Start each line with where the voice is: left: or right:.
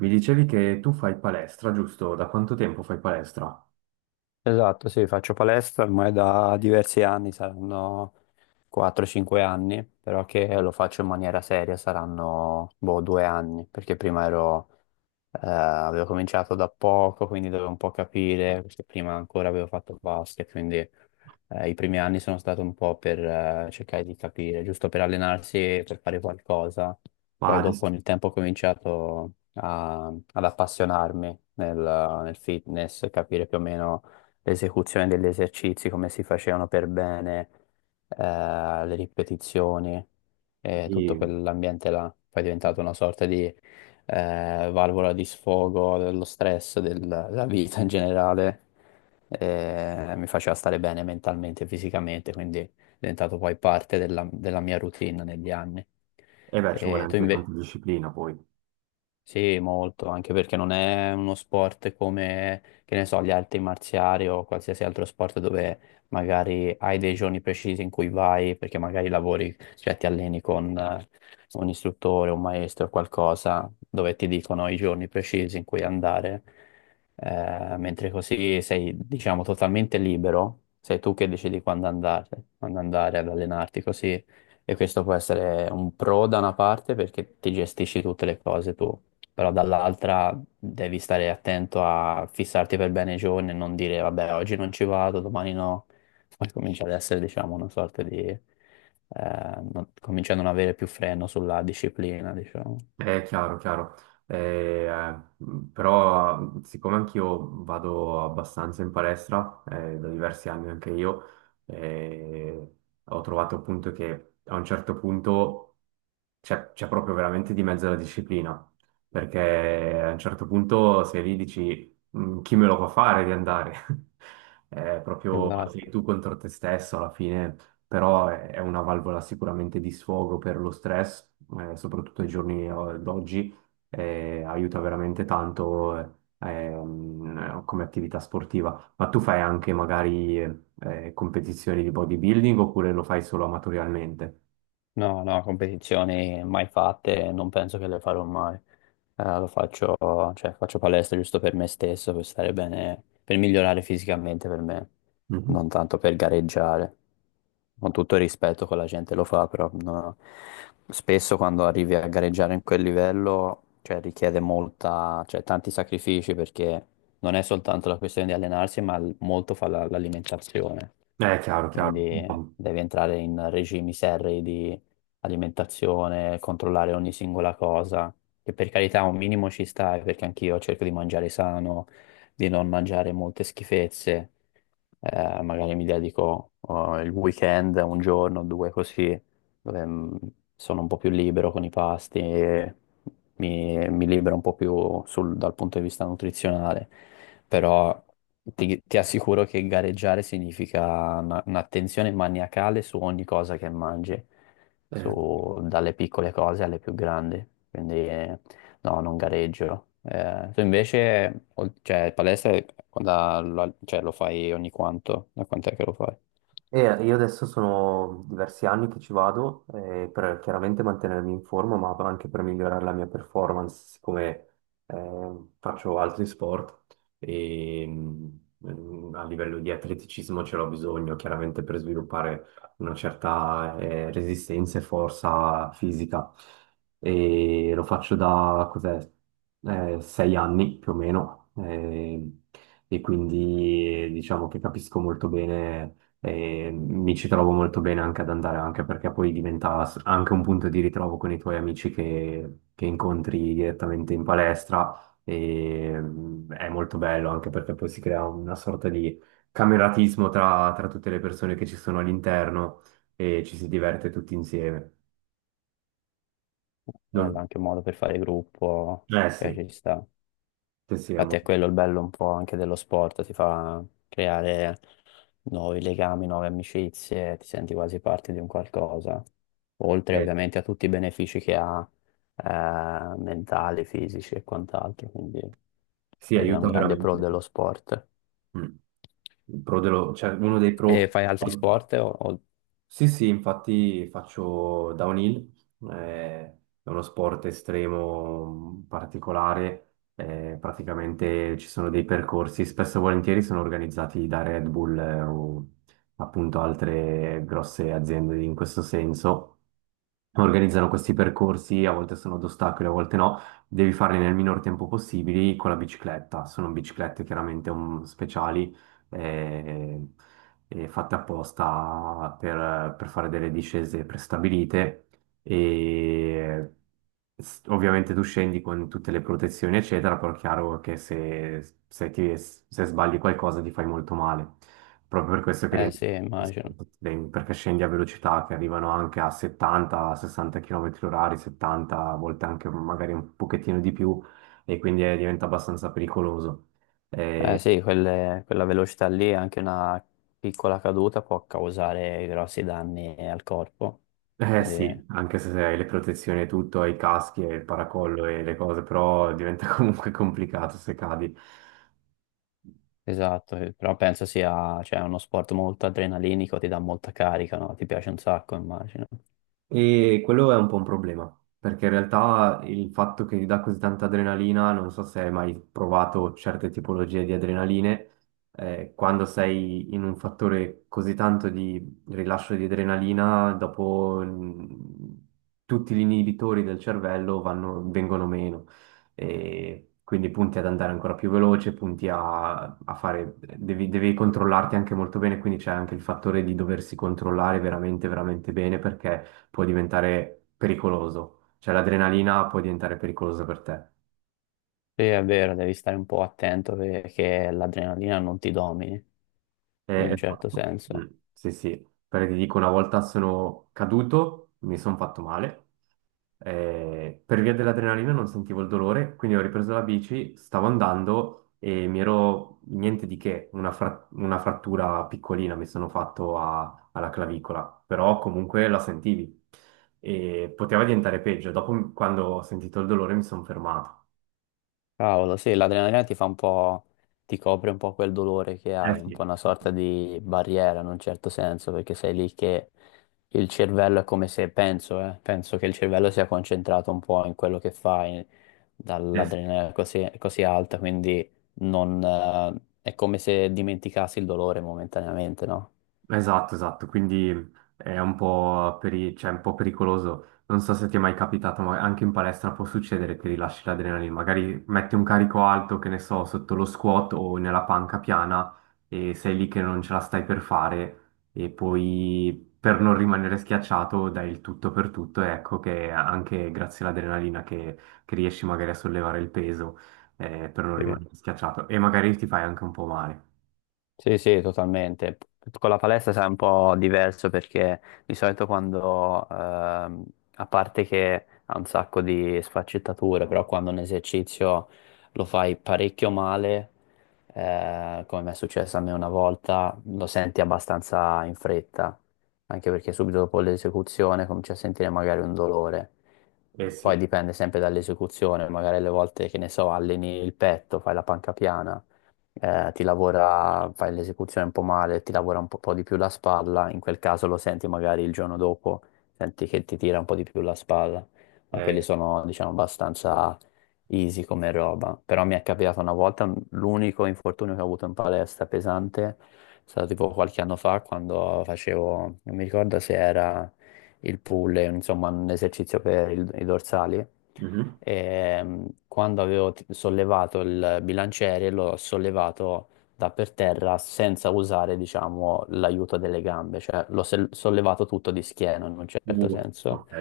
right: Mi dicevi che tu fai palestra, giusto? Da quanto tempo fai palestra?
left: Esatto, sì, faccio palestra ormai da diversi anni, saranno 4-5 anni, però che lo faccio in maniera seria saranno boh, 2 anni, perché prima ero avevo cominciato da poco, quindi dovevo un po' capire, perché prima ancora avevo fatto basket, quindi i primi anni sono stato un po' per cercare di capire, giusto per allenarsi e per fare qualcosa. Poi
right: Ma di...
left: dopo nel tempo ho cominciato ad appassionarmi nel fitness, capire più o meno l'esecuzione degli esercizi, come si facevano per bene, le ripetizioni e tutto
right: E
left: quell'ambiente là. Poi è diventato una sorta di valvola di sfogo dello stress, della vita in generale, mi faceva stare bene mentalmente e fisicamente, quindi è diventato poi parte della mia routine negli anni.
right: eh beh, ci vuole
left: E tu
right: anche
left: invece?
right: tanta disciplina poi.
left: Sì, molto, anche perché non è uno sport come, che ne so, gli altri marziali o qualsiasi altro sport dove magari hai dei giorni precisi in cui vai, perché magari lavori, cioè ti alleni con un istruttore, un maestro o qualcosa, dove ti dicono i giorni precisi in cui andare, mentre così sei, diciamo, totalmente libero, sei tu che decidi quando andare ad allenarti, così e questo può essere un pro da una parte perché ti gestisci tutte le cose tu, però dall'altra devi stare attento a fissarti per bene i giorni e non dire vabbè oggi non ci vado, domani no. Poi comincia ad essere diciamo una sorta di... comincia a non avere più freno sulla disciplina, diciamo.
right: È chiaro, chiaro. Eh, eh, però siccome anch'io vado abbastanza in palestra, da diversi anni anche io, eh, ho trovato appunto che a un certo punto c'è proprio veramente di mezzo la disciplina, perché a un certo punto sei lì e dici "Mm, chi me lo fa fare di andare?" È proprio sei
left: Esatto.
right: tu contro te stesso alla fine, però è una valvola sicuramente di sfogo per lo stress, soprattutto ai giorni d'oggi, aiuta veramente tanto come attività sportiva. Ma tu fai anche magari competizioni di bodybuilding oppure lo fai solo amatorialmente?
left: No, no, competizioni mai fatte, non penso che le farò mai. Lo faccio, cioè, faccio palestra giusto per me stesso, per stare bene, per migliorare fisicamente per me,
right: Mhm.
left: non tanto per gareggiare. Con tutto il rispetto che la gente lo fa, però no. No. Spesso quando arrivi a gareggiare in quel livello, cioè, richiede molta, cioè, tanti sacrifici perché non è soltanto la questione di allenarsi, ma molto fa l'alimentazione,
right: Chiaro, chiaro.
left: quindi
right: No,
left: devi entrare in regimi serri di alimentazione, controllare ogni singola cosa, che per carità un minimo ci sta, perché anch'io cerco di mangiare sano, di non mangiare molte schifezze. Magari mi dedico oh, il weekend, un giorno, due così, dove sono un po' più libero con i pasti, e mi libero un po' più dal punto di vista nutrizionale, però ti assicuro che gareggiare significa un'attenzione maniacale su ogni cosa che mangi,
right: eh,
left: dalle piccole cose alle più grandi, quindi no, non gareggio. Tu invece, cioè, palestra, quando, cioè, lo fai ogni quanto? Da quant'è che lo fai?
right: e io adesso sono diversi anni che ci vado per chiaramente mantenermi in forma, ma anche per migliorare la mia performance, siccome faccio altri sport e mm, a livello di atleticismo ce l'ho bisogno, chiaramente per sviluppare una certa resistenza e forza fisica. E lo faccio da cos'è, sei anni più o meno, e quindi diciamo che capisco molto bene e mi ci trovo molto bene anche ad andare, anche perché poi diventa anche un punto di ritrovo con i tuoi amici che incontri direttamente in palestra e mm, è molto bello anche perché poi si crea una sorta di cameratismo tra, tra tutte le persone che ci sono all'interno e ci si diverte tutti insieme.
left: Bello,
right: Non-
left: anche un modo per fare gruppo,
right: Eh sì,
left: cioè ci sta.
right: sì, è
left: Infatti è
right: molto...
left: quello il bello un po' anche dello sport, ti fa creare nuovi legami, nuove amicizie, ti senti quasi parte di un qualcosa, oltre
right: eh,
left: ovviamente a tutti i benefici che ha, mentali, fisici e quant'altro, quindi
right: sì,
left: quello è un
right: aiuta
left: grande pro
right: veramente.
left: dello sport.
right: Mm. Il cioè, uno dei
left: E
right: pro.
left: fai altri sport? O?
right: Sì, sì, infatti faccio downhill, è uno sport estremo particolare, praticamente ci sono dei percorsi, spesso e volentieri sono organizzati da Red Bull, o appunto altre grosse aziende in questo senso. Organizzano questi percorsi, a volte sono ad ostacoli, a volte no, devi farli nel minor tempo possibile con la bicicletta, sono biciclette chiaramente speciali. eh, Fatte apposta per fare delle discese prestabilite e ovviamente tu scendi con tutte le protezioni eccetera, però è chiaro che se sbagli qualcosa ti fai molto male. Proprio per questo che
left: Eh
right: rientro
left: sì,
right: in
left: immagino.
right: sport extreme, perché scendi a velocità che arrivano anche a 70-60 km orari, 70, a volte anche magari un pochettino di più, e quindi diventa abbastanza pericoloso.
left: Eh
right: Eh,
left: sì, quella velocità lì, anche una piccola caduta può causare grossi danni al corpo.
right: Eh sì,
left: Quindi,
right: anche se hai le protezioni e tutto, hai i caschi e il paracollo e le cose, però diventa comunque complicato se cadi.
left: esatto, però penso sia, cioè, uno sport molto adrenalinico, ti dà molta carica, no? Ti piace un sacco, immagino.
right: E quello è un po' un problema, perché in realtà il fatto che ti dà così tanta adrenalina, non so se hai mai provato certe tipologie di adrenaline, quando sei in un fattore così tanto di rilascio di adrenalina, dopo mm, tutti gli inibitori del cervello vengono meno. E quindi punti ad andare ancora più veloce, punti a, a fare, devi controllarti anche molto bene, quindi c'è anche il fattore di doversi controllare veramente, veramente bene perché può diventare pericoloso. Cioè l'adrenalina può diventare pericolosa per te.
left: Sì, è vero, devi stare un po' attento perché l'adrenalina non ti domini, in un certo
right: Esatto. Mm,
left: senso.
right: sì, sì. Perché ti dico, una volta sono caduto, mi sono fatto male. Per via dell'adrenalina non sentivo il dolore, quindi ho ripreso la bici, stavo andando e mi ero niente di che, una, una frattura piccolina mi sono fatto alla clavicola, però comunque la sentivi e poteva diventare peggio. Dopo, quando ho sentito il dolore, mi sono fermato.
left: Cavolo, sì, l'adrenalina ti fa un po', ti copre un po' quel dolore che
right: Eh
left: hai, un
right: sì.
left: po' una sorta di barriera in un certo senso, perché sei lì che il cervello è come se, penso, penso che il cervello sia concentrato un po' in quello che fai,
right: Eh sì,
left: dall'adrenalina così, così alta, quindi non, è come se dimenticassi il dolore momentaneamente, no?
right: esatto, esatto, quindi è un po', cioè, un po' pericoloso. Non so se ti è mai capitato, ma anche in palestra può succedere che rilasci l'adrenalina. Magari metti un carico alto, che ne so, sotto lo squat o nella panca piana e sei lì che non ce la stai per fare e poi per non rimanere schiacciato dai il tutto per tutto e ecco che anche grazie all'adrenalina che riesci magari a sollevare il peso per non
left: Sì.
right: rimanere schiacciato e magari ti fai anche un po' male.
left: Sì, sì, totalmente. Con la palestra sarà un po' diverso perché di solito quando, a parte che ha un sacco di sfaccettature, però quando un esercizio lo fai parecchio male, come mi è successo a me una volta, lo senti abbastanza in fretta, anche perché subito dopo l'esecuzione cominci a sentire magari un dolore.
right: Eh
left: Poi
right: sì.
left: dipende sempre dall'esecuzione, magari le volte che ne so, alleni il petto, fai la panca piana, ti lavora, fai l'esecuzione un po' male, ti lavora un po', di più la spalla, in quel caso lo senti magari il giorno dopo, senti che ti tira un po' di più la spalla, ma quelli
right: Eh.
left: sono, diciamo, abbastanza easy come roba. Però mi è capitato una volta, l'unico infortunio che ho avuto in palestra pesante è stato tipo qualche anno fa quando facevo, non mi ricordo se era il pull, insomma, un esercizio per i dorsali.
right: Mhm.
left: Quando avevo sollevato il bilanciere, l'ho sollevato da per terra senza usare, diciamo, l'aiuto delle gambe, cioè l'ho sollevato tutto di schiena in un certo senso.
right: Ok,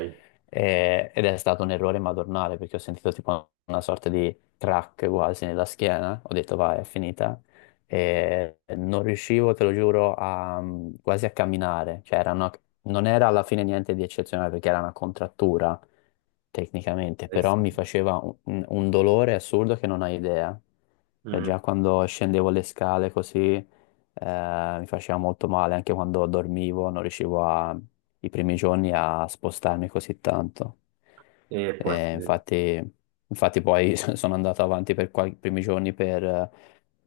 left: Ed è stato un errore madornale perché ho sentito tipo una sorta di crack quasi nella schiena. Ho detto, vai, è finita e non riuscivo, te lo giuro, a, quasi a camminare. Cioè, era non era alla fine niente di eccezionale perché era una contrattura tecnicamente,
right: eh
left: però
right: sì.
left: mi faceva un dolore assurdo che non hai idea. Cioè,
right: Mm,
left: già quando scendevo le scale così, mi faceva molto male, anche quando dormivo, non riuscivo a, i primi giorni a spostarmi così tanto.
right: E può essere-
left: Infatti, infatti poi sono andato avanti per i primi giorni per,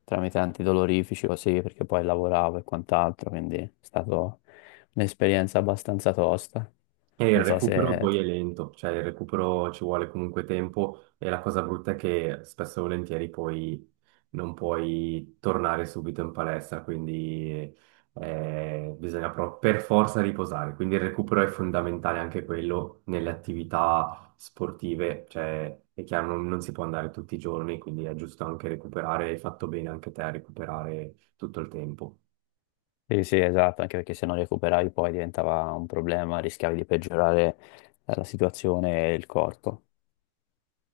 left: tramite antidolorifici così, perché poi lavoravo e quant'altro, quindi è stata un'esperienza abbastanza tosta.
right: e il
left: Non so
right: recupero
left: se...
right: poi è lento, cioè il recupero ci vuole comunque tempo e la cosa brutta è che spesso e volentieri poi non puoi tornare subito in palestra, quindi bisogna proprio per forza riposare. Quindi il recupero è fondamentale anche quello nelle attività sportive, cioè è chiaro non, non si può andare tutti i giorni, quindi è giusto anche recuperare, hai fatto bene anche te a recuperare tutto il tempo.
left: Sì, sì, esatto, anche perché se non recuperavi poi diventava un problema, rischiavi di peggiorare la situazione e il corpo.